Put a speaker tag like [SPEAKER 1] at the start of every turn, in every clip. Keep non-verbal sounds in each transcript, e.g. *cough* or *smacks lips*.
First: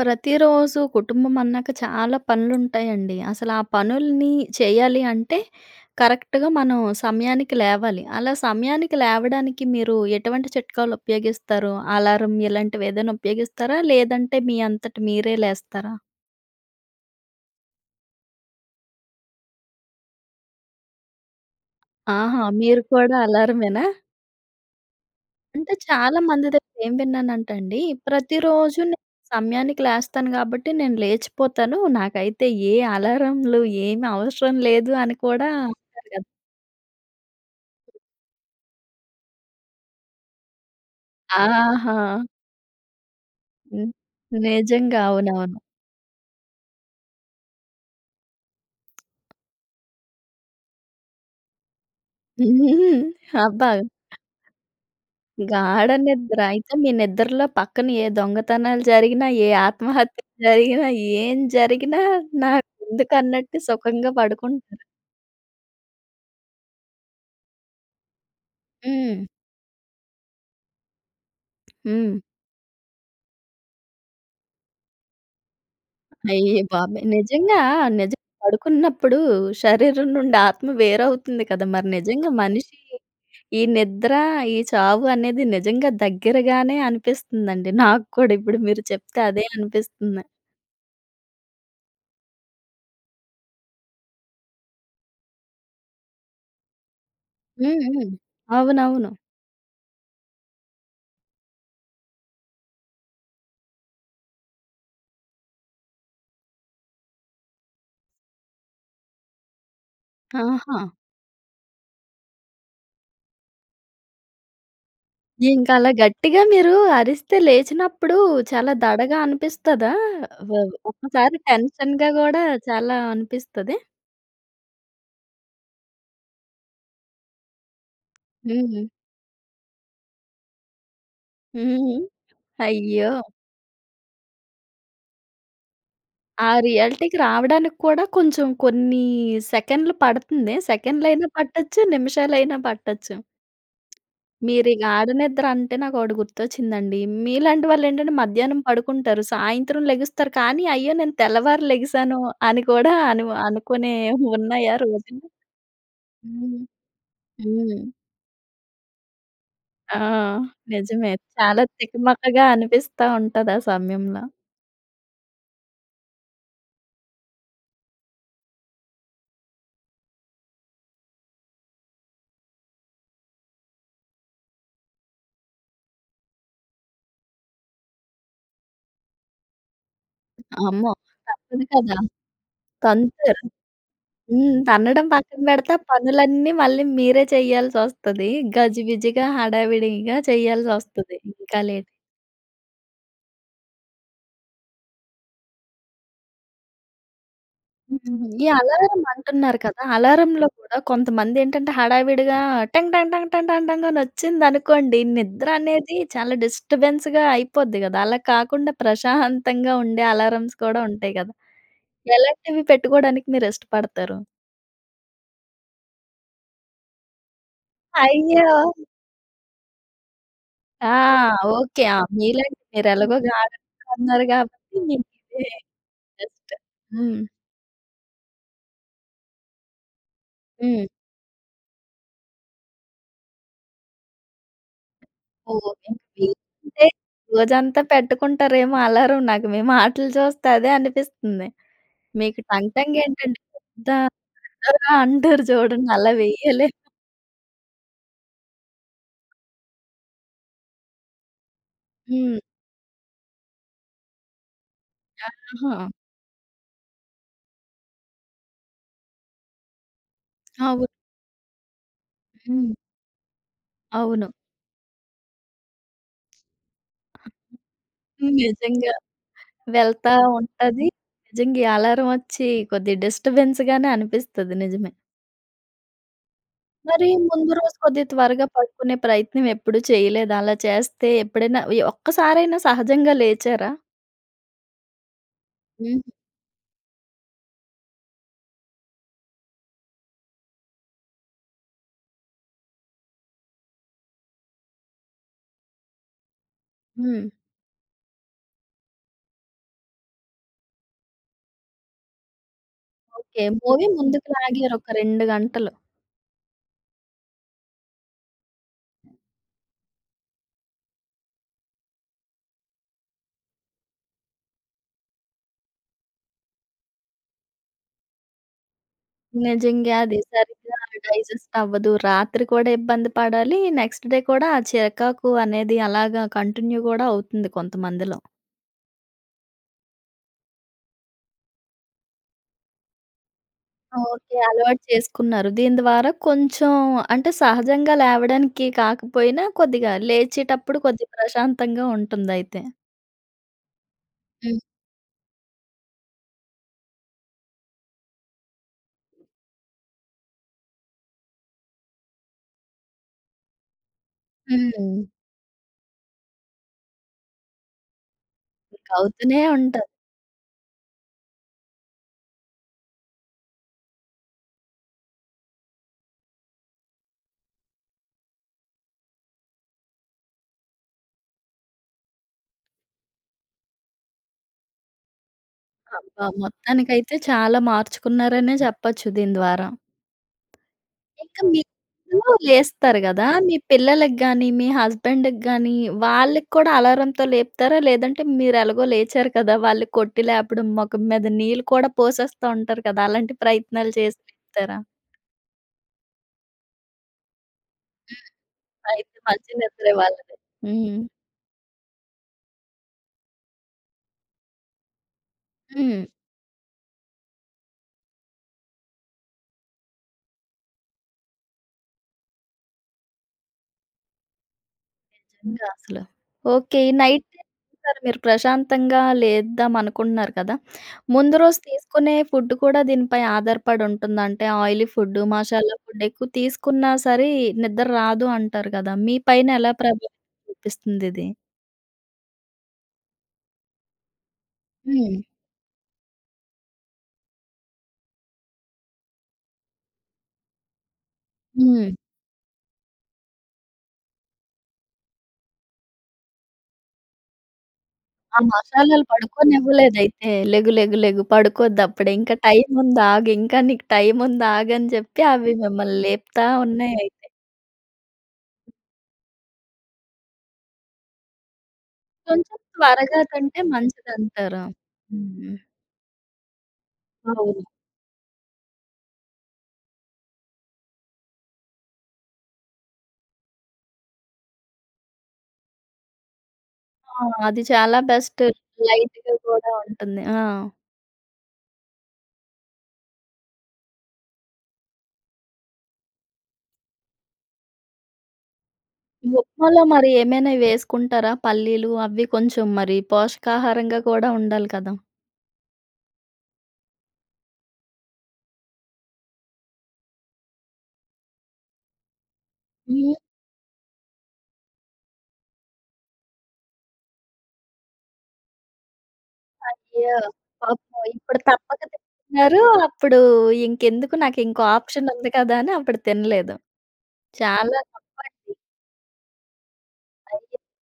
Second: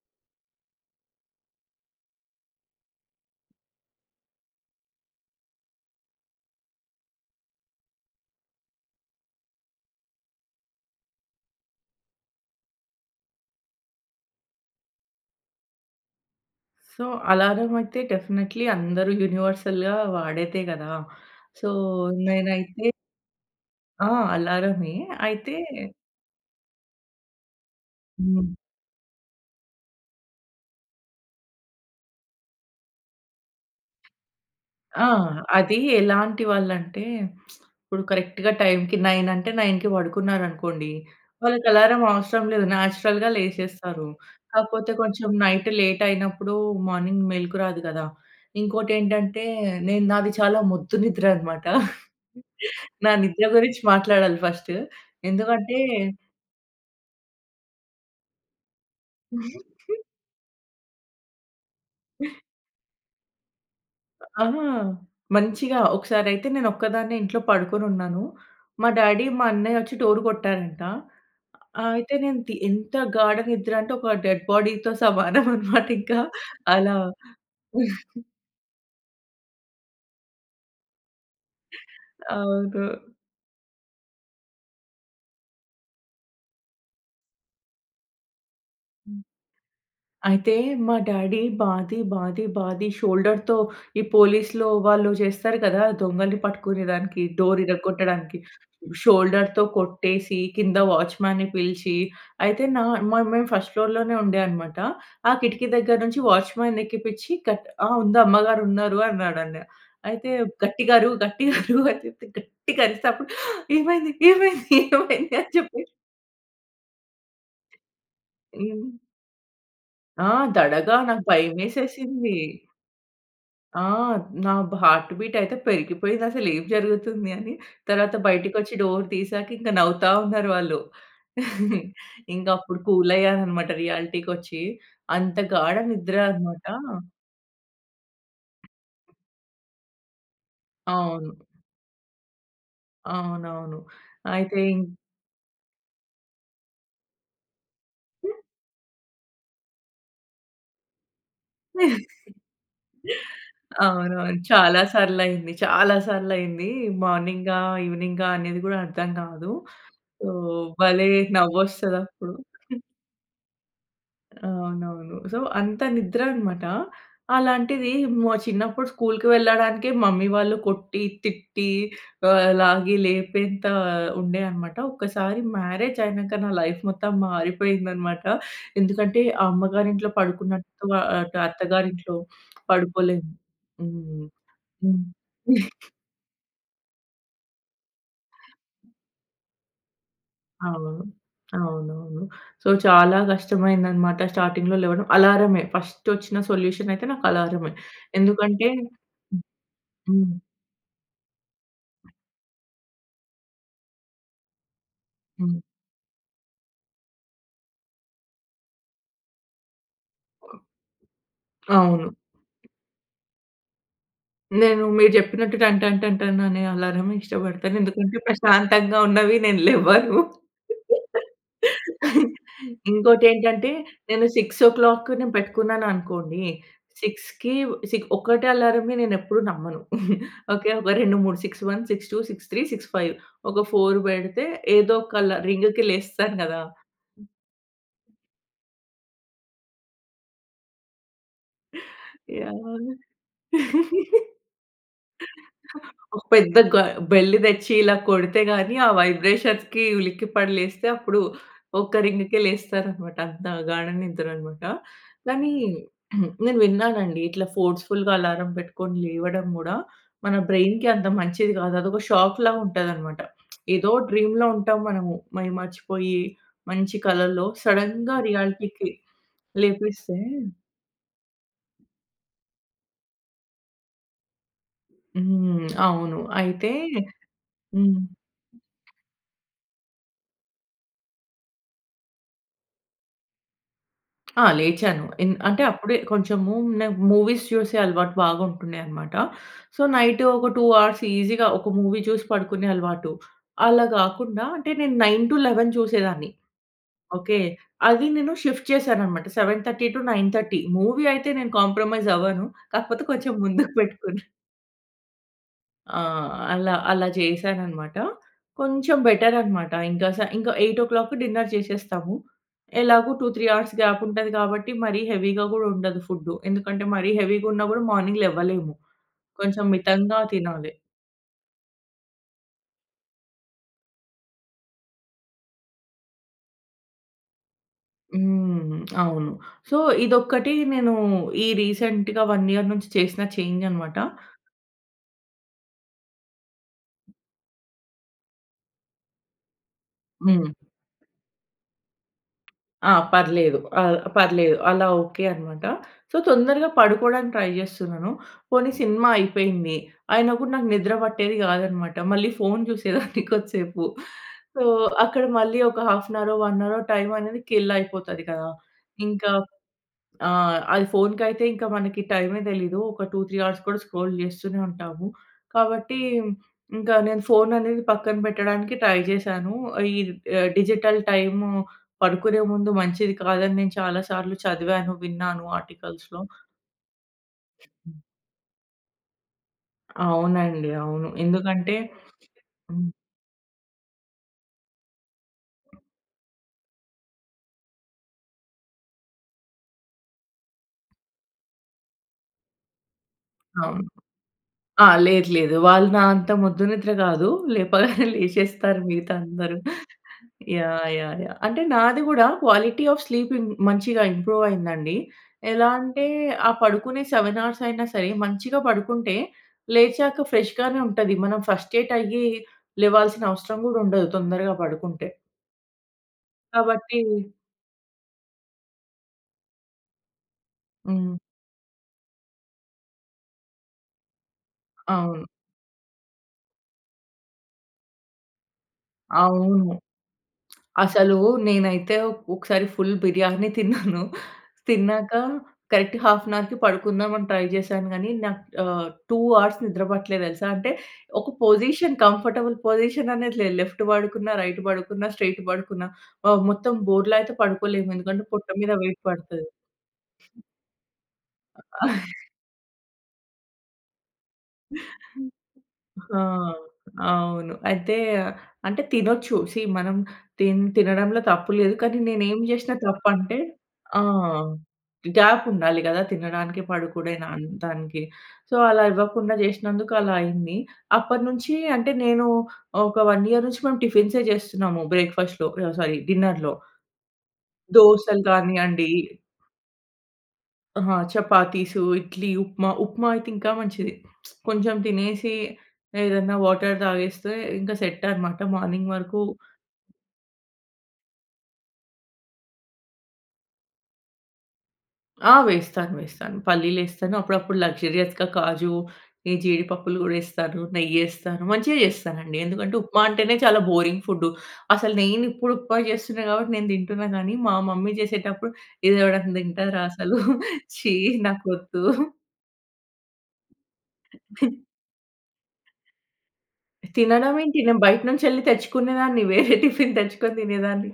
[SPEAKER 1] ప్రతిరోజు కుటుంబం అన్నాక, చాలా పనులు ఉంటాయండి. అసల ఆ పనుల్ని చెయ్యాలి అంటే, కరెక్ట్‌గా మనం సమయానికి లేవాలి. అలా సమయానికి లేవడానికి, మీరు ఎటువంటి చిట్కాలు ఉపయోగిస్తారు? అలారం ఇలాంటివి ఏదైనా ఉపయోగిస్తారా? లేదంటే మీ అంతట మీరే లేస్తారా?
[SPEAKER 2] సో, అలారం‌ అయితే, డెఫినైట్‌లి అందరూ యూనివర్సల్‌గా వాడేతే కదా! సో,
[SPEAKER 1] ఆహా! మీరు
[SPEAKER 2] నేనైతే
[SPEAKER 1] కూడా అలార‌మేనా?
[SPEAKER 2] ఆ! అలార‌మే. అయితే
[SPEAKER 1] అంటే, చాలా మంది దగ్గర ఏం విన్నానంటండి,
[SPEAKER 2] హ్మ్.
[SPEAKER 1] ప్రతిరోజు‌నే సమయానికి లేస్తాను. గాబట్టి, నేను లేచిపోతాను. నాకైతే ఏ అలారంలు, ఏమి అవసరం లేదు
[SPEAKER 2] ఆ!
[SPEAKER 1] అని కూడా
[SPEAKER 2] అది
[SPEAKER 1] అంటారు‌ కదా!
[SPEAKER 2] ఎలాంటి వాళ్ళంటే, *smacks lips* ఇప్పుడు కరెక్ట్‌గా టైమ్‌కి, 9 అంటే, 9 పడుకున్నారనుకోండి, వాళ్ళకి అలారం
[SPEAKER 1] ఆహా!
[SPEAKER 2] అవసరం లేదు. నేచురల్‌గా
[SPEAKER 1] హ్మ్.
[SPEAKER 2] లేసేస్తారు. కాకపోతే,
[SPEAKER 1] నిజంగా.
[SPEAKER 2] కొంచెం
[SPEAKER 1] అవునవును.
[SPEAKER 2] నైట్ లేటైనప్పుడు మార్నింగ్ మెలుకు రాదు కదా! ఇంకోటి ఏంటంటే, నేను నాది చాలా మొద్దు నిద్ర అనమాట. *chuckles*
[SPEAKER 1] హ్మ్.
[SPEAKER 2] నా
[SPEAKER 1] *giggles*
[SPEAKER 2] నిద్ర
[SPEAKER 1] అబ్బా!
[SPEAKER 2] గురించి మాట్లాడాలి ఫస్టు ఎందుకంటే
[SPEAKER 1] గాఢ నిద్ర. అయితే, మీ నిద్రలో పక్కన, ఏ దొంగతనాలు జరిగినా, ఏ
[SPEAKER 2] *giggles*
[SPEAKER 1] ఆత్మహత్యలు జరిగినా, ఏం జరిగినా నాకు ఎందుకు అన్నట్టు సుఖంగా
[SPEAKER 2] ఆహా!
[SPEAKER 1] పడుకుంటారు.
[SPEAKER 2] మంచిగా ఒకసారి అయితే, నేను ఒక్కదాన్నే ఇంట్లో పడుకొని ఉన్నాను. మా డాడీ,
[SPEAKER 1] హ్మ్.
[SPEAKER 2] మా అన్నయ్యొచ్చి డోర్ కొట్టారంట. ఆహ్, అయితే,
[SPEAKER 1] హ్మ్.
[SPEAKER 2] నేను తి ఎంత గాఢ నిద్ర అంటే, ఒక డెడ్ బాడీతో సమానం అన్నమాట ఇంకా
[SPEAKER 1] అయ్య
[SPEAKER 2] అలా
[SPEAKER 1] బాబోయ్! నిజంగా, నిజంగా పడుకున్నప్పుడు శరీరం నుండి ఆత్మ వేరువుతుంది కదా! మరి నిజంగా మనిషి
[SPEAKER 2] అవును.
[SPEAKER 1] ఈ నిద్ర, ఈ చావు అనేది నిజంగా దగ్గరగానే అనిపిస్తుందండి. నాక్కూడా, ఇప్పుడు మీరు చెప్తే
[SPEAKER 2] హ్మ్.
[SPEAKER 1] అదే అనిపిస్తుంది.
[SPEAKER 2] అయితే, మా డాడీ బాది, బాది, బాది షోల్డర్‌తో, ఈ పోలీస్‌‌లో వాళ్ళు చేస్తారు కదా! దొంగలని పట్టుకునే దానికి డోర్
[SPEAKER 1] హ్మ్. హ్మ్.
[SPEAKER 2] విరగొట్టడానికి.
[SPEAKER 1] అవునవును.
[SPEAKER 2] షోల్డర్‌తో కొట్టేసి, కింద వాచ్‌మెన్‌న్ని పిలిచి. అయితే, న మ మేము ఫస్ట్ ఫ్లోర్‌ లోనే ఉండే అన్నమాట. ఆ కిటికీ దగ్గర నుంచి వాచ్మన్‌ని ఎక్కిపించి, కట్ ఆ! ఉంది. అమ్మగారు ఉన్నారు అన్నా‌డం‌డే. అయితే,
[SPEAKER 1] ఆహా!
[SPEAKER 2] గట్టిగా అరు, గట్టిగా అరు అనిచెప్తే గట్టిగా అరిస్తే, అప్పుడు ఆ! ఏమైంది, ఏమైంది, ఏమైంది అని
[SPEAKER 1] ఇంకా
[SPEAKER 2] చెప్పేసి
[SPEAKER 1] అలా, గట్టిగా మీరు అరిస్తే లేచినప్పుడు చాలా
[SPEAKER 2] హ్మ్.
[SPEAKER 1] దడగా అనిపిస్తదా?
[SPEAKER 2] ఆ!
[SPEAKER 1] ఒ
[SPEAKER 2] దడగా నాకు
[SPEAKER 1] ఒక్కసారి టెన్షన్‌గా
[SPEAKER 2] భయమేసేసింది.
[SPEAKER 1] కూడా చాలా అనిపిస్త‌దే?
[SPEAKER 2] ఆ! నా‌బ్ హార్ట్ బీట్ అయితే, పెరిగిపోయింది. అసల ఏం జరుగుతుంది అని. తరువాత బయటికొచ్చి
[SPEAKER 1] హ్మ్.
[SPEAKER 2] డోర్ తీసాక ఇంకా నవ్వుతా ఉన్నారు వాళ్ళు. *chuckles*
[SPEAKER 1] హ్మ్.
[SPEAKER 2] ఇంకా అప్పుడు
[SPEAKER 1] అయ్యో!
[SPEAKER 2] కూలయ్యాను అన్నమాట రియాలిటీ‌కొచ్చి అంత గాఢ నిద్ర
[SPEAKER 1] ఆ!
[SPEAKER 2] అన్నమాట.
[SPEAKER 1] రియాలిటీ‌కి రావడానికి కూడా కొంచెం కొన్ని సెకండ్‌లు పడుతుం‌దే! సెకండ్ లైనా
[SPEAKER 2] అవును.
[SPEAKER 1] పట్టొచ్చు, నిమిషాలైనా పట్టొచ్చు.
[SPEAKER 2] అవునవును. అయితే‌,
[SPEAKER 1] మీరు ఈ
[SPEAKER 2] ఇం
[SPEAKER 1] గాడ నిద్ర అంటే, నాకు ఒకటి గుర్తొచ్చిందండి. మీలాంటి వాళ్ళు ఏంటంటే, మధ్యాహ్నం పడుకుంటారు. సాయంత్రం లెగుస్తారు కానీ, అయ్యో! నేను తెల్లవారు లెగిసాను అని
[SPEAKER 2] *chuckles*
[SPEAKER 1] కూడా అనువు అనుకునే
[SPEAKER 2] అవునవును.
[SPEAKER 1] ఉన్నాయా
[SPEAKER 2] చాలా సార్లు
[SPEAKER 1] రోజు‌లు?
[SPEAKER 2] అయింది. చాలా సార్లు
[SPEAKER 1] హ్మ్.
[SPEAKER 2] అయింది. మార్నింగా,
[SPEAKER 1] హ్మ్.
[SPEAKER 2] ఎవెనింగా అనేది కూడా అర్థం కాదు.
[SPEAKER 1] ఆ!
[SPEAKER 2] సో, భలే
[SPEAKER 1] నిజమే. చాలా
[SPEAKER 2] నవ్వొస్తది అప్పుడు.
[SPEAKER 1] తికమకగా
[SPEAKER 2] *giggles*
[SPEAKER 1] అనిపిస్తా ఉంటది ఆ సమయంలో.
[SPEAKER 2] అవునవును. సో, అంత నిద్ర అన్నమాట. అలాంటిది, మొ చిన్నప్పుడు స్కూల్‌కి వెళ్ళడానికి మమ్మీ వాళ్ళు కొట్టి, తిట్టి ఆహ్, లాగి లేపేంత ఉండే అన్నమాట. ఒకసారి మ్యారేజ్ అయినాక, నా లైఫ్ మొత్తం మారిపోయింది అన్నమాట. ఎందుకంటే, అమ్మగారి ఇం‌టిలో పడుకున్నట్టు
[SPEAKER 1] అమ్మో!
[SPEAKER 2] ఆహ్, అటు
[SPEAKER 1] తప్పదు
[SPEAKER 2] అత్తగారి
[SPEAKER 1] కదా!
[SPEAKER 2] ఇంట్లో పడుకోలేము.
[SPEAKER 1] తాంతరు.
[SPEAKER 2] హ్మ్.
[SPEAKER 1] హ్మ్.
[SPEAKER 2] హ్మ్.
[SPEAKER 1] తన్నడం పక్కన పెడితే, ఆ
[SPEAKER 2] *chuckles*
[SPEAKER 1] పనులన్నీ మళ్ళీ మీరే చేయల్సొస్తది. గజిబిజిగా, హడావిడిగా ఇంకా
[SPEAKER 2] అవును.
[SPEAKER 1] చేయల్సొస్తది. ఇంకా లేట్
[SPEAKER 2] అవునవును. సో, చాలా కష్టమైంది అన్నమాట స్టార్టింగ్‌లో లేవడం. అలార‌మే ఫస్ట్ వచ్చిన సొల్యూషనైతే నాకు అలార‌మే.
[SPEAKER 1] హ్మ్. ఈ
[SPEAKER 2] ఎందుకంటే
[SPEAKER 1] అలారం అంటున్నారు కదా!
[SPEAKER 2] హ్మ్.
[SPEAKER 1] అలారం‌లో కూడా కొంతమంది ఏంటంటే, హడావిడిగా టంగ్ ట, ట, ట, ట, టంగొచ్చిందనుకోండి, నిద్ర
[SPEAKER 2] హ్మ్.
[SPEAKER 1] అనేది చాలా డిస్టర్బెన్‌స్‌గా అయిపోద్ది కదా! అలా కాకుండా ప్రశాంతంగా ఉండే, అలార్‌మ్స్ కూడా ఉంటాయి కదా!
[SPEAKER 2] అవును.
[SPEAKER 1] ఎలాంటివి పెట్టుకోవడానికి మీరు ఇష్టపడతారు?
[SPEAKER 2] నేను మీరు చెప్పినట్టు టన్, టన్, టన్, టన్ అనే అలారం ఇష్టపడతాను. ఎందుకంటే,
[SPEAKER 1] అయ్యో!
[SPEAKER 2] ప్రశాంతంగా ఉన్నవి నేను లేవను.
[SPEAKER 1] ఆ! ఓకే. ఆ!
[SPEAKER 2] *laughs*
[SPEAKER 1] మీలాంటి మీరు ఎలాగో
[SPEAKER 2] ఇంకోటి
[SPEAKER 1] గాడ
[SPEAKER 2] ఏంటంటే,
[SPEAKER 1] అన్నారు
[SPEAKER 2] నేను సిక్స్ ఓ
[SPEAKER 1] గాబట్టి,
[SPEAKER 2] క్లాక్‌‌ను
[SPEAKER 1] ఇదే
[SPEAKER 2] పెట్టుకున్నాను అనుకోండి.
[SPEAKER 1] బెస్ట్. హ్మ్.
[SPEAKER 2] 6:00కి, సి ఒక్కటే అలారం‌ని నేను ఎప్పుడు నమ్మను. *chuckles* ఓకే.
[SPEAKER 1] హ్మ్.
[SPEAKER 2] ఒక 2, 3 6:01, 6:02, 6:03, 6:05 ఒక 4 పెడితే ఏదో ఒక అలా
[SPEAKER 1] ఓహ్!
[SPEAKER 2] రింగ్‌కి
[SPEAKER 1] ఓకే.
[SPEAKER 2] లేస్తాను కదా!
[SPEAKER 1] అంటే రోజంతా పెట్టుకుంటారేమో అలారం నాకు మీ మాటలు చూస్తే అదే అనిపిస్తుంది. మీకు టంగ్,
[SPEAKER 2] యాహ్!
[SPEAKER 1] టంగ్ ఏంటంటే ఆహ్, పెద్ద
[SPEAKER 2] *laughs*
[SPEAKER 1] బిగ్గరగా అంటారు చూడండి అలా
[SPEAKER 2] ఒక పెద్ద
[SPEAKER 1] వెయ్యలేము.
[SPEAKER 2] గ బెల్ తెచ్చి ఇలా కొడితే గాని, ఆ వైబ్రేషన్‌కి ఉలిక్కిపడి లేస్తే అప్పుడు ఒక
[SPEAKER 1] హ్మ్.
[SPEAKER 2] రింగ్‌కే లేస్తారన్నమాట. అంత గాడ నిద్రన్నమాట.
[SPEAKER 1] యాహ్!
[SPEAKER 2] కానీ
[SPEAKER 1] ఆహా!
[SPEAKER 2] *clears throat* నేను విన్నానండి. ఇట్లా ఫోర్స్‌ఫుల్‌గా అలారం పెట్టుకొని లేవడం గూడా, మన
[SPEAKER 1] అవు
[SPEAKER 2] బ్రైన్‌కి అంత మంచిది కాదు. అది ఒక షాక్ లాగా
[SPEAKER 1] హ్మ్.
[SPEAKER 2] ఉంటదన్నమాట. *smacks lips* ఏదో
[SPEAKER 1] అవును.
[SPEAKER 2] డ్రీమ్‌లో ఉంటాం మనము. మైమర్చిపోయి మంచి కలలో సడెన్‌గా రియాలిటీ‌కి
[SPEAKER 1] నిజంగా. వెళ్తా
[SPEAKER 2] లేపేస్తే
[SPEAKER 1] ఉంటది. నిజంగా ఈ అలారం వచ్చి, కొద్దిగా డిస్టర్బెన్స్ గానే అనిపిస్తది. నిజమే.
[SPEAKER 2] హ్మ్. అవును. అయితే
[SPEAKER 1] మరి ముందు రోజు,
[SPEAKER 2] హ్మ్.
[SPEAKER 1] కొద్ది త్వరగా పడుకునే ప్రయత్నం ఎప్పుడూ చేయలేదా? అలా చేస్తే ఎప్పుడైనా ఓ య ఒక్కసారైనా సహజంగా లేచారా?
[SPEAKER 2] ఆ! లేచాను. ఇన్ అంటే అప్పుడే
[SPEAKER 1] హ్మ్.
[SPEAKER 2] కొంచెము నాకు మూవీస్ చూసే అలవాటు బాగా ఉంటుడె అన్నమాట. సో, నైట్ ఒక 2 హౌర్స్ ఈజీగా ఒక మూవీ చూసి పడుకునే అలవాటు. అలా గాకుండా అంటే నేను 9:00-11:00 చూసేదాన్ని.
[SPEAKER 1] హ్మ్.
[SPEAKER 2] ఓకే. అది నేను షిఫ్ట్ చేశానన్నమాట. 7:30-9:30 మూవీ అయితే నేను కాంప్రమైజ్ అవ్వను. కాకపోతే కొంచెం
[SPEAKER 1] ఓకే.
[SPEAKER 2] *giggles* ముందుకు
[SPEAKER 1] మూవీ
[SPEAKER 2] పెట్టుకొని
[SPEAKER 1] ముందుకు లాగారు, ఒక 2 గంటలు.
[SPEAKER 2] ఆ! అలా, అలా చేసానన్నమాట. కొంచెం బెటర్ అన్నమాట. ఇంక స ఇంక 8:00కి డిన్నర్ చేసేస్తాము. ఎలాగో 2, 3 హౌర్స్ గ్యాప్ ఉంటది గాబట్టి, మరి హెవీ‌గా గూడా ఉండదు ఫుడ్. ఎందుకంటే, మరి హెవీ‌గా ఉన్నా గూడా మార్నింగ్ లెవ్వలేము. కొంచెం
[SPEAKER 1] నిజంగా. అది
[SPEAKER 2] మితంగా తినాలి.
[SPEAKER 1] సరిగ్గా డైజెస్ట్ అవ్వదు. రాత్రి కూడా ఇబ్బంది పడాలి. నెక్స్ట్‌ డే కూడా ఆ చికాకు అనేది అలాగా కంటిన్యూ గూడా అవుతుంది కొంతమందిలో.
[SPEAKER 2] హ్మ్. అవును. సో, ఇదొక్కటి నేను ఈ రీసెంట్‌గా 1 ఇయర్ నుంచి చేసిన చేంజ్ అన్నమాట.
[SPEAKER 1] ఓకే. అలవాటు చేసుకున్నారు. దీని ద్వారా కొంచెం, అంటే సహజంగా లేవడానికి కాకపోయినా, కొద్దిగా
[SPEAKER 2] హ్మ్.
[SPEAKER 1] లేచేటప్పుడు కొద్దిగా ప్రశాంతంగా ఉంటుందయితే.
[SPEAKER 2] ఆ! పర్లేదు. ఆ! పర్లేదు.
[SPEAKER 1] హ్మ్.
[SPEAKER 2] అలా ఓకే అన్నమాట. సో, తొందరగా పడుకోవడానికి ట్రై చేస్తున్నాను. పోనీ సినిమా అయిపోయింది. అయినా కూడా నాకు నిద్ర పట్టేది గాదన్నమాట. మళ్ళీ ఫోన్ చూసేదాన్ని కొద్ది సేపు. *chuckles* సో
[SPEAKER 1] హ్మ్.
[SPEAKER 2] అక్కడ మళ్ళి ఒక హాఫ్ అన్ హౌరో, వన్ హౌరో టైమ్ అనేది కిల్ అయిపోతది గదా!
[SPEAKER 1] ఇంక
[SPEAKER 2] ఇంకా
[SPEAKER 1] అవుతూనే ఉంటది.
[SPEAKER 2] ఆహ్, అది ఫోన్‌కయితే ఇంకా మనకి టైమే తెలీదు. ఒక 2, 3 హౌర్స్ గూడా స్క్రోల్ చేస్తూనే ఉంటాము. కాబట్టి ఇంకా నేను ఫోన్ అనేది పక్కన పెట్టడానికి ట్రై చేశాను. ఈ ఆహ్, డిజిటల్ టైము పడుకునే ముందు మంచిది కాదని నేను చాలా సార్లు చదివాను, విన్నాను. ఆర్టికల్స్‌లో.
[SPEAKER 1] అబ్బా! మొత్తానికైతే చాలా మార్చుకున్నారనే చెప్పొచ్చు, దీని ద్వారా.
[SPEAKER 2] అవునండి, అవును.
[SPEAKER 1] ఇంకా మీరు
[SPEAKER 2] ఎందుకంటే హ్మ్.
[SPEAKER 1] లేస్తారు గదా! మీ పిల్లలకి గానీ, మీ హస్బాండ్‌కి గానీ, వాళ్ళకి కూడా అలారం‌తో లేపుతారా? లేదంటే మీరు ఎలాగో లేచారు కదా! వాళ్ళు కొట్టి లేపడం. మొఖం మీద నీళ్ళు కూడా పోసేస్తా ఉంటారు కదా! అలాంటి
[SPEAKER 2] అవును.
[SPEAKER 1] ప్రయత్నాలు చేసి లేపుతారా?
[SPEAKER 2] ఆ! లేదు లేదు. వాళ్ళు నా అంత మొద్దు నిద్ర గాదు. లేపగానే *chuckles*
[SPEAKER 1] హ్మ్.
[SPEAKER 2] లేచేస్తారు మిగతా
[SPEAKER 1] అయితే మంచి
[SPEAKER 2] అందరు.
[SPEAKER 1] నిద్రే వాళ్ళది.
[SPEAKER 2] యాహ్!
[SPEAKER 1] హ్మ్.
[SPEAKER 2] యాహ్! యాహ్! అంటే నాది గూడా క్వాలిటీ ఆఫ్ స్లీపింగ్ మంచిగా ఇంప్రూవ్ అయిందండి. ఎలా అంటే
[SPEAKER 1] హ్మ్.
[SPEAKER 2] ఆ పడుకునే 7 హౌర్స్ అయినా సరే, మంచిగా పడుకుంటే, లేచాక ఫ్రెష్‌గానే ఉంటది. మనం ఫస్ట్రేట్ అయ్యి లేవాల్సిన అవసరం గూడా ఉండదు, తొందరగా పడుకుంటే.
[SPEAKER 1] నిజంగా అసల. ఓకే. ఈ
[SPEAKER 2] కాబట్టి
[SPEAKER 1] నైట్ టైమ్ మీరు ప్రశాంతంగా లేద్దాం అనుకుంటున్నారు కదా! *sucks teeth*
[SPEAKER 2] హ్మ్.
[SPEAKER 1] ముందు రోజు తీసుకునే ఫుడ్డు కూడా దీనిపై ఆధారపడుంటుందా? అంటే ఆయిలీ ఫుడ్డు.
[SPEAKER 2] అవును.
[SPEAKER 1] మసాలా ఫుడ్. ఎక్కువ తీసుకున్నా సరే నిద్దర రాదు అంటారు గదా! మీ పైన
[SPEAKER 2] అవును.
[SPEAKER 1] ఎలా ప్రభావితం చూపిస్తుంది
[SPEAKER 2] అసలు
[SPEAKER 1] ఇది?
[SPEAKER 2] నేనైతే ఒక్ ఒకసారి ఫుల్ బిర్యానీ తిన్నాను. *giggles* తిన్నాక
[SPEAKER 1] హ్మ్.
[SPEAKER 2] కరెక్ట్ హాఫ్ అన్ హౌర్‌కి పడుకుందాం అని ట్రై చేశాను గానీ, నాకు ఆహ్, 2 హౌర్స్ నిద్ర పట్టలే తెలుసా! అంటే ఒక
[SPEAKER 1] హ్మ్.
[SPEAKER 2] పొజిషన్ కంఫర్టబుల్ పొజిషన్ అనేది లేదు. లెఫ్ట్ పడుకున్నా, రైట్ పడుకున్న, స్ట్రెయిట్ పడుకున్నా ఆహ్, మొత్తం బోర్ల అయితే పడుకోలేము. ఎందుకంటే,
[SPEAKER 1] ఆ
[SPEAKER 2] పొట్ట మీద వెయిట్
[SPEAKER 1] మసాలాలు
[SPEAKER 2] పడతది.
[SPEAKER 1] పడుకోనివ్వలేదయితే. లెగు, లెగు, లెగు పడుకోవద్దు అప్పుడే.
[SPEAKER 2] *chuckles*
[SPEAKER 1] ఇంక టైమ్ ఉంది ఆగు, ఇంక నీకు టైమ్ ఉంది ఆగని చెప్పి
[SPEAKER 2] *chuckles*
[SPEAKER 1] అవి మిమ్మల్ని
[SPEAKER 2] ఆ!
[SPEAKER 1] లేపుతా ఉన్నాయి అయితే.
[SPEAKER 2] అవును. అయితే అంటే తినొచ్చు. సీ మనం తిన్ తినడంలో తప్పు లేదు. కానీ నేను ఏమి
[SPEAKER 1] కొంచెం
[SPEAKER 2] చేసినా తప్పు
[SPEAKER 1] త్వరగా
[SPEAKER 2] అంటే
[SPEAKER 1] కంటే
[SPEAKER 2] ఆ!
[SPEAKER 1] మంచిది అంటారా?
[SPEAKER 2] గ్యాప్
[SPEAKER 1] హ్మ్.
[SPEAKER 2] ఉండాలి గదా! తినడానికి. పడుకునే దాన్
[SPEAKER 1] అవును.
[SPEAKER 2] దానికి. సో, అలా ఇవ్వకుండా చేసినందుకు అలా అయింది. అప్పటినుంచి అంటే నేను ఆహ్, ఒక 1 ఇయర్ నుంచి మేము టిఫిన్సే చేస్తున్నాము. బ్రేక్ఫాస్ట్‌లో ఆహ్, సారీ డిన్నర్‌లో.
[SPEAKER 1] ఆ! అది చాలా
[SPEAKER 2] దోసలు
[SPEAKER 1] బెస్ట్.
[SPEAKER 2] గానియండి.
[SPEAKER 1] లైట్‌గా కూడా ఉంటుంది. ఆ!
[SPEAKER 2] ఆ! చపాతీసు, ఇడ్లీ, ఉప్మా. ఉప్మా అయితే ఇంకా మంచిది. *smacks lips* కొంచెం తినేసి ఏదైనా వాటర్ తాగేస్తే ఇంకా సెట్ అన్నమాట. మార్నింగ్ వరకు
[SPEAKER 1] ఉప్మా‌లో మరి ఏమైనా వేసుకుంటారా? పల్లీలు అవి కొంచెం మరి పోషకాహారంగా కూడా ఉండాలి కదా!
[SPEAKER 2] ఆ! వేస్తాను, వేస్తాను. పల్లీలేస్తాను. అప్పుడప్పుడు లక్సూరియస్‌గా కాజు. ఈ జీడిపప్పులు గూడా ఎస్తాను, నెయ్యేస్తాను, మంచిగా చేస్తానండి. ఎందుకంటే ఉప్మా
[SPEAKER 1] హ్మ్.
[SPEAKER 2] అంటేనే చాలా బోరింగ్ ఫుడ్డు. అసలు నేను ఇప్పుడు ఉప్మా చేస్తున్నా గాబట్టి నేను తింటున్నా గానీ. మా మమ్మీ చేసేటప్పుడు ఇది ఎవడైనా తింటారా
[SPEAKER 1] అయ్యో!
[SPEAKER 2] అసలు. ఛీ!
[SPEAKER 1] పాపం. ఇప్పుడు తప్పక
[SPEAKER 2] నాకొద్దు.
[SPEAKER 1] తింటున్నారు. అప్పుడు ఇంకెందుకు నాకు ఇంకో ఆప్షన్ ఉంది కదా! అని అప్పుడు తినలేదు.
[SPEAKER 2] తినడం ఏంటి?
[SPEAKER 1] చాలా
[SPEAKER 2] నేను బయట నుంచి ఎళ్లి
[SPEAKER 1] తప్పండీ.
[SPEAKER 2] తెచ్చుకునేదాన్ని. *chuckles* వేరే టిఫిన్ తెచ్చుకొని
[SPEAKER 1] అదే
[SPEAKER 2] తినేదాన్ని.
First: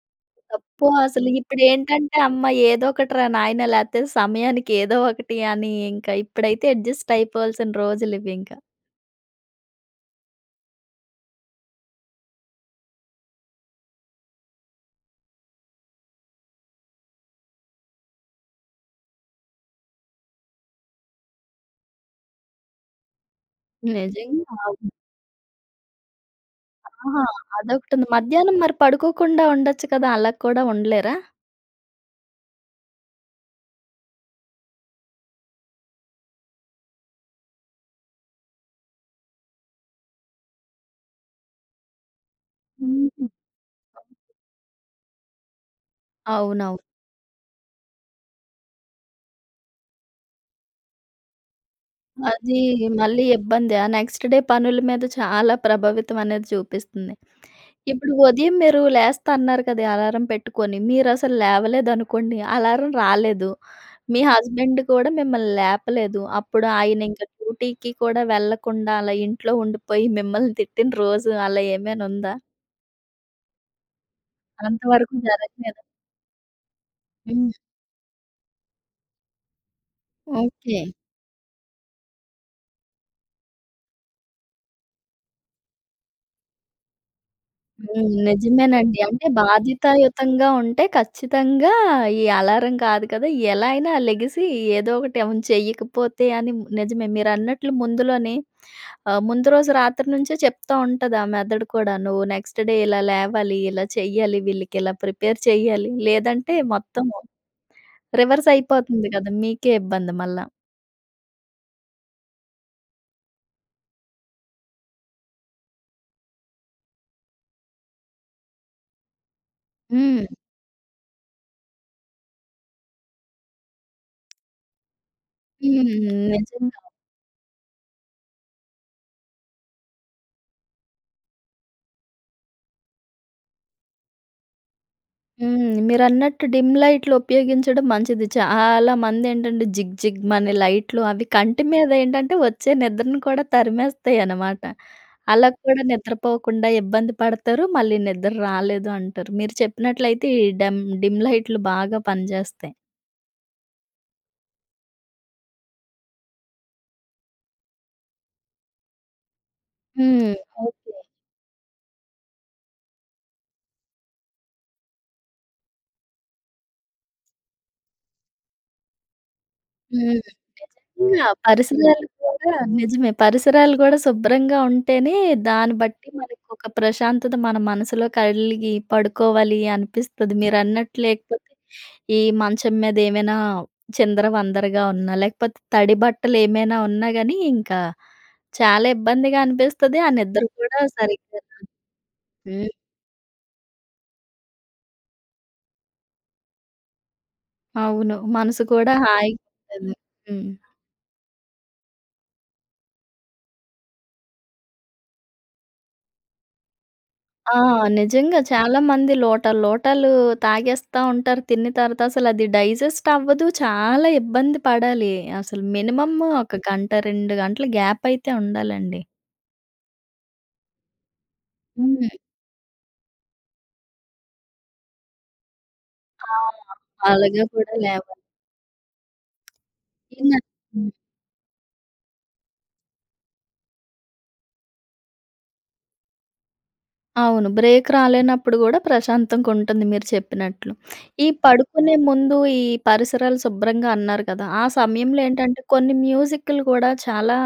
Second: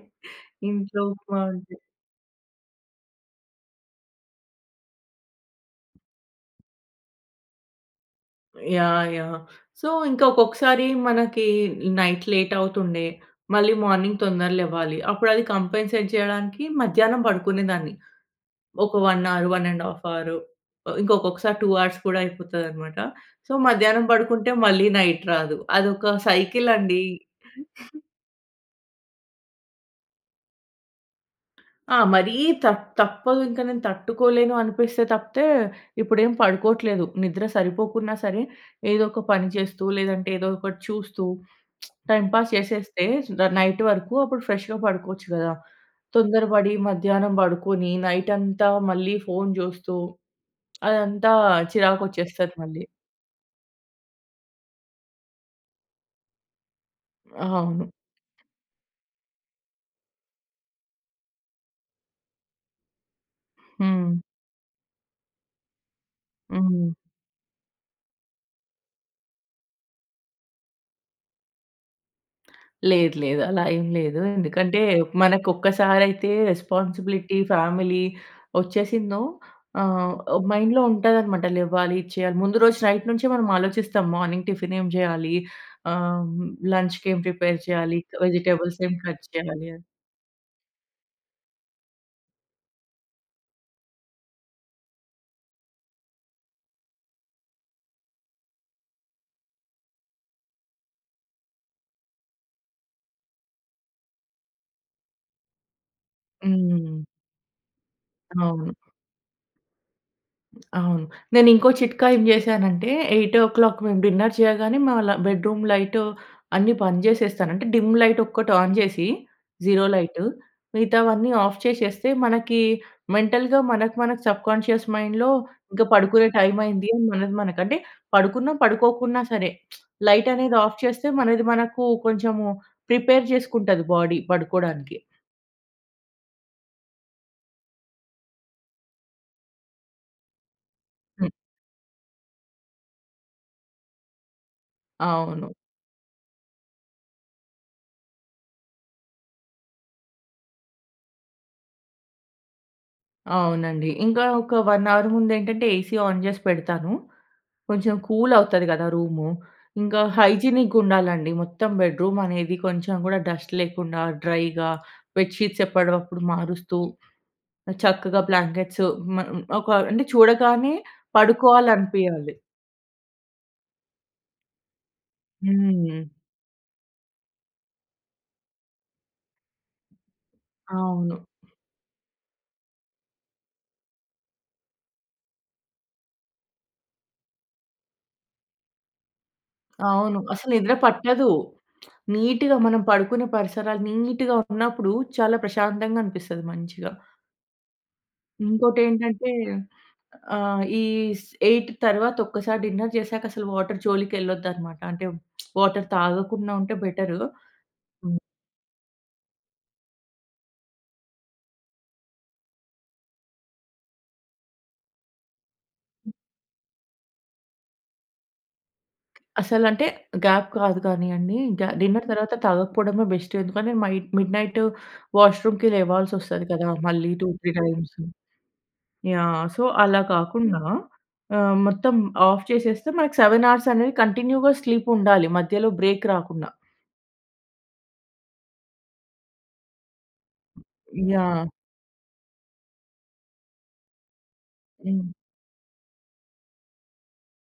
[SPEAKER 1] తప్పు
[SPEAKER 2] ఇంట్లో
[SPEAKER 1] అసలు.
[SPEAKER 2] ఉప్మా అంటే.
[SPEAKER 1] ఇప్పుడేంటంటే అమ్మ! ఏదో ఒకటి రా నాయనా, లేతే సమయానికి ఏదో ఒకటి అని ఇంకా ఇప్పుడైతే అడ్జస్ట్ అయిపోవాల్సిన రోజులు ఇవి ఇంకా.
[SPEAKER 2] యాహ్! యాహ్! సో, ఇంకా ఒక్కొక్కసారి మనకి నైట్ లేట్ అవుతుండే, మళ్ళి మార్నింగ్ తొందరగా లెవ్వాలి. అప్పుడు అది కాంపెన్సేట్ చేయడానికి మధ్యాహ్నం పడుకునే దాన్ని. ఒక 1, 1.5 ఆహ్, ఇంకొకసారి 2 హౌర్స్ కూడా అయిపోతదన్నమాట. సో, మధ్యాహ్నం పడుకుంటే
[SPEAKER 1] నిజంగా.
[SPEAKER 2] మళ్ళి నైట్ రాదు. అది ఒక సైకిల్ అండి.
[SPEAKER 1] ఆహా!
[SPEAKER 2] *chuckles*
[SPEAKER 1] అదొకటుంది. మధ్యాహ్నం మరి పడుకోకుండా ఉండొచ్చు కదా! అలా కూడా ఉండలేరా?
[SPEAKER 2] ఆ! మరీ తప్ తప్పదు ఇంక నేను తట్టుకోలేను అనిపిస్తే తప్పితే, ఇప్పుడేం పడుకోట్లేదు. నిద్ర సరిపోకున్నా సరే, ఏదొక పని చేస్తూ లేదంటే, ఏదో ఒకటి చూస్తూ *smacks lips* టైమ్ పాస్ చేసేస్తే,
[SPEAKER 1] హుహు.
[SPEAKER 2] సు ద నైట్ వరుకు, అప్పుడు ఫ్రెష్‌గా పడుకోచ్చు గదా! తొందరపడీ
[SPEAKER 1] అవునవ్
[SPEAKER 2] మధ్యానం పడుకొనీ, నైటంతా మళ్ళీ ఫోన్ చూస్తూ, అదంతా చిరాకొచ్చేస్తది
[SPEAKER 1] అదీ
[SPEAKER 2] మళ్ళీ.
[SPEAKER 1] మళ్ళీ ఇబ్బందే. ఆ నెక్స్ట్ డే పనులు మీద చాలా ప్రభావితం అనేది చూపిస్తంది.
[SPEAKER 2] ఆ! అవును.
[SPEAKER 1] ఇప్పుడు ఉదయం మీరు లేస్తా అన్నారు కదా! అలారం పెట్టుకొని, మీరసలు లేవలేదనుకోండి. అలారం రాలేదు,
[SPEAKER 2] హ్మ్.
[SPEAKER 1] మీ హస్బెండు కూడా మిమ్మల్ని లేపలేదు. అప్పుడు
[SPEAKER 2] హ్మ్.
[SPEAKER 1] ఆయనింక డ్యూటికి కూడా వెళ్ళకుండా అలా ఇంట్లో ఉండిపోయి మిమ్మల్ని తిట్టిన రోజు అలా ఏమైనుందా?
[SPEAKER 2] లేదు లేదు. అలా ఏం లేదు. ఎందుకంటే,
[SPEAKER 1] అంత వరకు
[SPEAKER 2] మనకు
[SPEAKER 1] జరగలేదా?
[SPEAKER 2] ఒక్కసారైతే రెస్పాన్సిబిలిటీ,
[SPEAKER 1] హ్మ్.
[SPEAKER 2] ఫ్యామిలీ వొచ్చేసిందో ఆహ్, మైండ్‌లో
[SPEAKER 1] ఓకే.
[SPEAKER 2] ఉంటదనమాట, లెవ్వాలి, ఇచ్చెయ్యాలి. ముందు రోజు నైట్ నుంచే మనమాలోచిస్తాం. మోనింగ్ టిఫినేం జెయ్యాలీ, ఆహ్, లంచ్‌‌కేం ప్రిపేర్ చెయ్యాలి,
[SPEAKER 1] హ్మ్.
[SPEAKER 2] వెజిటెబుల్స్ ఏం
[SPEAKER 1] నిజమేనండి.
[SPEAKER 2] కట్
[SPEAKER 1] అంటే
[SPEAKER 2] చెయ్యాలి అన్
[SPEAKER 1] బాధ్యతాయుతంగా ఉంటే, ఖచ్చితంగా ఈ అలారం కాదు కదా, ఎలా అయినా లెగిసీ ఏదో ఒకటి అవును. చెయ్యకపోతే అని, నిజమే. మీరన్నట్లు ముందులోనే ఆహ్, ముందు రోజు రాత్రి నుంచే చెప్తా ఉంటది ఆ మెదడు కూడా. నువ్వు నెక్స్ట్ డే ఇలా లేవాలి, ఇలా చెయ్యాలి. వీళ్ళకిలా ప్రిపేర్ చెయ్యాలి. లేదంటే,
[SPEAKER 2] హ్మ్.
[SPEAKER 1] మొత్తము
[SPEAKER 2] అవును.
[SPEAKER 1] రివర్సయిపోతంది కదా! మీకే ఇబ్బంది మళ్ళా.
[SPEAKER 2] అవును. నేను ఇంకో చిట్కా ఏం జేశానంటే, 8:00 మేము డిన్నర్ చెయ్యగానే, మేము అలా బెడ్రూమ్ లైటు అన్ని బంద్ చేసేస్తాను. అంటే, డిమ్ లైటొక్కటి ఆన్ జేసీ, జీరో లైటు,
[SPEAKER 1] హ్మ్.
[SPEAKER 2] మిగతావన్నీ ఆఫ్ చేసేస్తే, మనకీ మెంటల్‌గా మనకి, మనకి సబ్‌కోన్షియస్ మైండ్‌లో ఇంక పడుకునే
[SPEAKER 1] హ్మ్. నిజంగా.
[SPEAKER 2] టైమయింది అని మనకి, మనకి అంటే, పడుకున్నా, పడుకోకున్నా సరే, *smacks lips* లైటనేది ఆఫ్ చేస్తే మనది మనకూ కొంచము ప్రిపేర్ చేసుకుంటది బాడీ పడుకోడానికి.
[SPEAKER 1] హ్మ్. మీరన్నట్టు డిమ్ లైట్లు ఉపయోగించడం మంచిది. చాలా మంది ఏంటంటే, జిగ్ జిగ్‌మనే లైట్లు అవి
[SPEAKER 2] హ్మ్.
[SPEAKER 1] కంటి మీదేంటంటే, ఒచ్చే నిద్రను కూడా తరిమేస్తయి అనమాట.
[SPEAKER 2] అవును.
[SPEAKER 1] అలాక్కూడ నిద్రపోకుండా ఇబ్బంది పడతారు, మళ్ళీ నిద్దర్రాలేదు అంటారు. మీరు చెప్పినట్లయితే ఈ డమ్ డిమ్ లైట్లు బాగా పనిచేస్తయి.
[SPEAKER 2] అవునండి. ఇంగ ఒక 1 అవర్ ముందేంటంటే ఏసీ ఆన్ జేసి పెడతాను. కొంచెం కూల్ అవుతది గదా! రూము. ఇంకా
[SPEAKER 1] హ్మ్. ఓకె.
[SPEAKER 2] హైజినిగ్గుండాలండి మొత్తం బెడ్‌రూం అనేది. కొంచెం గూడా డస్ట్ లేకుండా డ్రైగా బెడ్ షీట్స్ ఎప్పుడివప్పుడు మారుస్తూ చక్కగా బ్లాంకెట్స్ మ ఒక అంటే
[SPEAKER 1] హ్మ్.
[SPEAKER 2] చూడగానే
[SPEAKER 1] నిజంగా పరిసరాలు
[SPEAKER 2] పడుకోవాలనిపియాలి.
[SPEAKER 1] కూడా నిజమే పరిసరాలు కూడా శుభ్రంగా ఉంటేనే దాన్ని
[SPEAKER 2] హ్మ్.
[SPEAKER 1] బట్టి మనకు ఒక ప్రశాంతత మన మనసులో కలిగి పడుకోవాలి అనిపిస్తది. మీరన్నట్టు
[SPEAKER 2] అవును.
[SPEAKER 1] లేకపోతే ఈ మంచం మీద ఏమైనా చిందర వందరగా ఉన్నా లేకపోతే తడి బట్టలు ఏమైనా ఉన్నా గాని ఇంకా చాలా ఇబ్బందిగా అనిపిస్తది. ఆ
[SPEAKER 2] అవును.
[SPEAKER 1] నిద్ర
[SPEAKER 2] అసలు నిద్ర
[SPEAKER 1] కూడా
[SPEAKER 2] పట్టదు.
[SPEAKER 1] సరిగ్గా రాదు.
[SPEAKER 2] నీట్‌గా
[SPEAKER 1] హ్మ్.
[SPEAKER 2] మనం పడుకునే పరిసరాలు నీట్‌గా ఉన్నప్పుడు చాలా ప్రశాంతంగా అనిపిస్తది మంచిగా.
[SPEAKER 1] అవును. మనసు
[SPEAKER 2] ఇంకోటి
[SPEAKER 1] కూడా
[SPEAKER 2] ఏంటంటే
[SPEAKER 1] హాయిగా ఉంటుంది. హ్మ్.
[SPEAKER 2] ఆహ్, ఈ స్ ఎయిట్ తరువాత ఒక్కసారి డిన్నర్ జేసాక అసలు వాటర్ జోలికెళ్ళొద్దు అన్నమాట. అంటే వాటర్ తాగకుండా ఉంటే బెటరు.
[SPEAKER 1] ఆ! నిజంగా చాలామంది లోటాలు లోటాలు తాగేస్తా ఉంటారు తిన్న తర్వాత. అసలు అది డైజెస్ట్ అవ్వదు. చాలా ఇబ్బంది పడాలి. అసలు మినిమమ్ము ఒక గంట 2 గంటలు గ్యాప్ అయితే ఉండాలండి.
[SPEAKER 2] అసలంటే గ్యాప్ కాదు గాని అండి. గ్యా డిన్నర్
[SPEAKER 1] హ్మ్.
[SPEAKER 2] తరువాత తాగకపోవడమే బెస్టు. ఎందుకంటే మైడ్ మిడ్ నైట్ వాష్రూమ్‌కి లేవాల్సి
[SPEAKER 1] ఆ!
[SPEAKER 2] వస్తది కదా! మళ్ళి టూ,
[SPEAKER 1] అలాగా
[SPEAKER 2] త్రీ
[SPEAKER 1] కూడా లే
[SPEAKER 2] టైమ్స్. యాహ్, సో అలా
[SPEAKER 1] *unintelligible*
[SPEAKER 2] కాకుండా
[SPEAKER 1] హ్మ్.
[SPEAKER 2] ఆహ్, మొత్తం ఆఫ్ చేసేస్తే మనకి 7 అనేది కంటిన్యూ‌గా స్లీప్ ఉండాలి. మధ్యలో బ్రేక్ రాకుండా.
[SPEAKER 1] అవును. బ్రేక్ రాలేనప్పుడు కూడా ప్రశాంతంగా ఉంటుంది మీరు చెప్పినట్లు. ఈ
[SPEAKER 2] యాహ్!
[SPEAKER 1] పడుకునే ముందు ఈ పరిసరాలు శుభ్రంగా అన్నారు కదా! ఆ
[SPEAKER 2] హ్మ్.
[SPEAKER 1] సమయంలో ఏంటంటే కొన్ని మ్యూజిక్‌లు కూడా చాలా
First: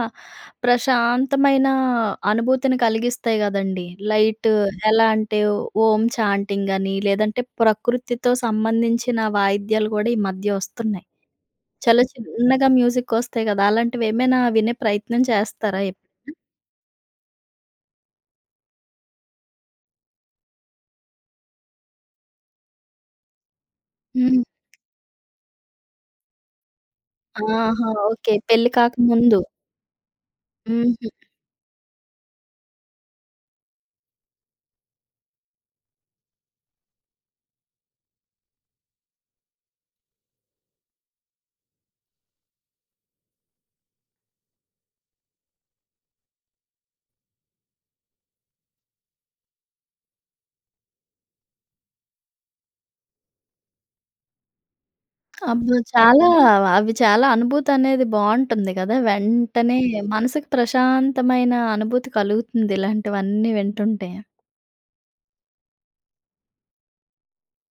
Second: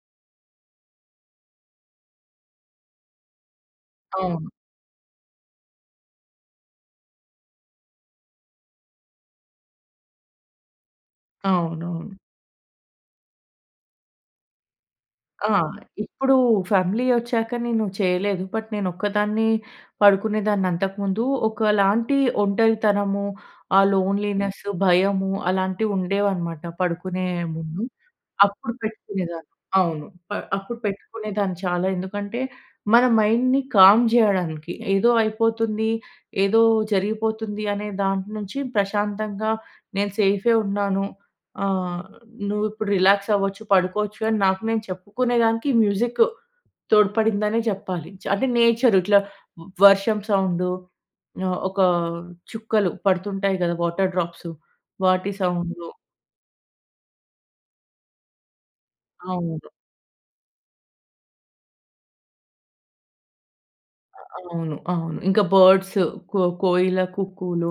[SPEAKER 1] ప్రశాంతమైన అనుభూతిని కలిగిస్తాయి కదండీ!
[SPEAKER 2] అవును.
[SPEAKER 1] లైట్ ఎలా అంటే ఓ ఓం ఛాంటింగ్ అని లేదంటే ప్రకృతితో సంబంధించిన వాయిద్యాలు కూడా ఈ మధ్య వస్తున్నాయి. చాలా
[SPEAKER 2] అవునవును.
[SPEAKER 1] చిన్నగా మ్యూజిక్ వస్తాయి కదా! అలాంటివి ఏమైనా వినే ప్రయత్నం
[SPEAKER 2] ఆ!
[SPEAKER 1] చేస్తారా ఎప్పుడూ?
[SPEAKER 2] ఇప్పుడు ఫ్యామిలీ వచ్చాక నేను చేయలేదు. బట్ నేను ఒక్కదాన్ని పడుకునేదాన్ని అంతకు ముందు. ఒకలాంటి ఒంటరితనము ఆ
[SPEAKER 1] హ్మ్.
[SPEAKER 2] లోన్లీనెస్, భయము అలాంటివి ఉండేవనమాట పడుకునే ముందు.
[SPEAKER 1] ఆహా! ఓకే. పెళ్లి
[SPEAKER 2] అప్పుడు
[SPEAKER 1] కాకముందు.
[SPEAKER 2] పెట్టుకునేదాన్ని. అవును. ప అప్పుడు
[SPEAKER 1] హుహు.
[SPEAKER 2] పెట్టుకునేదాన్ని చాలా. ఎందుకంటే, మన మైండ్‌ని కామ్ చేయడానికి. ఏదో అయిపోతుంది.,ఏదో జరిగిపోతుంది అనే దాని నుంచి ప్రశాంతంగా నేను సేఫే ఉన్నాను. ఆహ్, నువ్వు ఇప్పుడు రిలాక్స్ అవ్వచ్చు, పడుకోవచ్చు అని నాకు నేను చెప్పుకునే దానికి మ్యూజిక్ తోడ్పడిందనే చెప్పాలి. చ అంటే నేచర్ ఇట్లా వర్షం సౌండు ఆహ్, ఒక చుక్కలు పడుతుంటాయి కదా! వాటర్ డ్రాప్సు వాటి
[SPEAKER 1] అబ్బో!
[SPEAKER 2] సౌండ్‌లు.
[SPEAKER 1] చాలా అవి చాలా అనుభూతి అనేది బావుంటుంది కదా!
[SPEAKER 2] అవును.
[SPEAKER 1] వెంటనే మనసుకు ప్రశాంతమైన అనుభూతి కలుగుతుంది. ఇలాంటివన్నీ వింటుంటే.
[SPEAKER 2] అవును. అవును. ఇంకా బర్డ్స్ కో కోయిల కుక్కూలు.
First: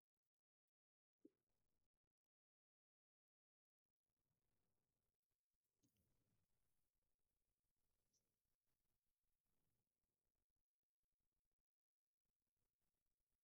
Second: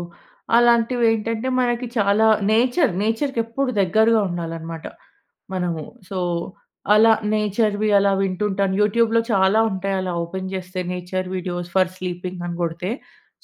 [SPEAKER 2] అలాంటివేంటంటే, మనకి చాలా నేచర్ నేచర్‌కి ఎప్పుడు దగ్గరగా ఉండాలన్నమాట మనము. సో, అలా నేచర్‌వి అలా వింటుంటాను. యూట్యూబ్‌లో చాలా ఉంటాయి. అలా ఓపెన్ చేస్తే నేచర్ వీడియోస్ ఫర్ స్లీపింగ్ అని కొడితే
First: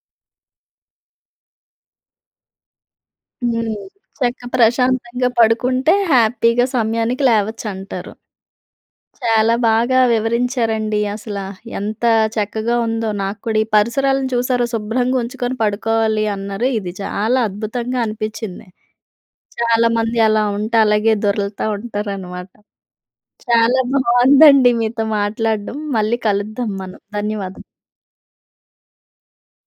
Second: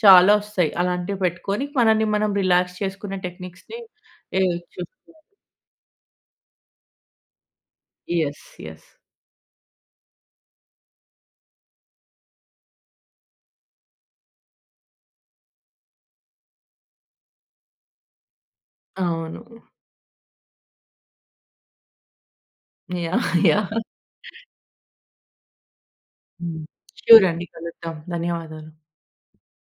[SPEAKER 2] చాలా వస్తాయి. అలాంటివి పెట్టుకొని మనల్ని మనం రిలాక్స్ చేసుకునే
[SPEAKER 1] హ్మ్.
[SPEAKER 2] టెక్నిక్స్‌ని
[SPEAKER 1] చక్క
[SPEAKER 2] ఏ చూసుకోవాలి.
[SPEAKER 1] ప్రశాంతంగా పడుకుంటే హ్యాపీ‌గా సమయానికి లేవచ్చంటారు.
[SPEAKER 2] యస్. యస్.
[SPEAKER 1] చాలా బాగా వివరించారండి. అసల ఎంత చక్కగా ఉందో నాకు కూడా. ఈ పరిసరాలను చూసారు శుభ్రంగా ఉంచుకొని పడుకోవాలి అన్నారు. ఇది చాలా అద్భుతంగా అనిపిచింది.
[SPEAKER 2] అవును.
[SPEAKER 1] చాలామంది అలా ఉంటే అలాగే దొర్లుతూ ఉంటారనమాట.
[SPEAKER 2] యాహ్! యాహ్!
[SPEAKER 1] చాలా బావుందండి *chuckles* మీతో మాట్లాడడం. మళ్ళీ
[SPEAKER 2] హ్మ్.
[SPEAKER 1] కలుద్దాం మనం.
[SPEAKER 2] షూర్ అండి
[SPEAKER 1] ధన్యవాదం.
[SPEAKER 2] కలుద్దాం. ధన్యవాదాలు.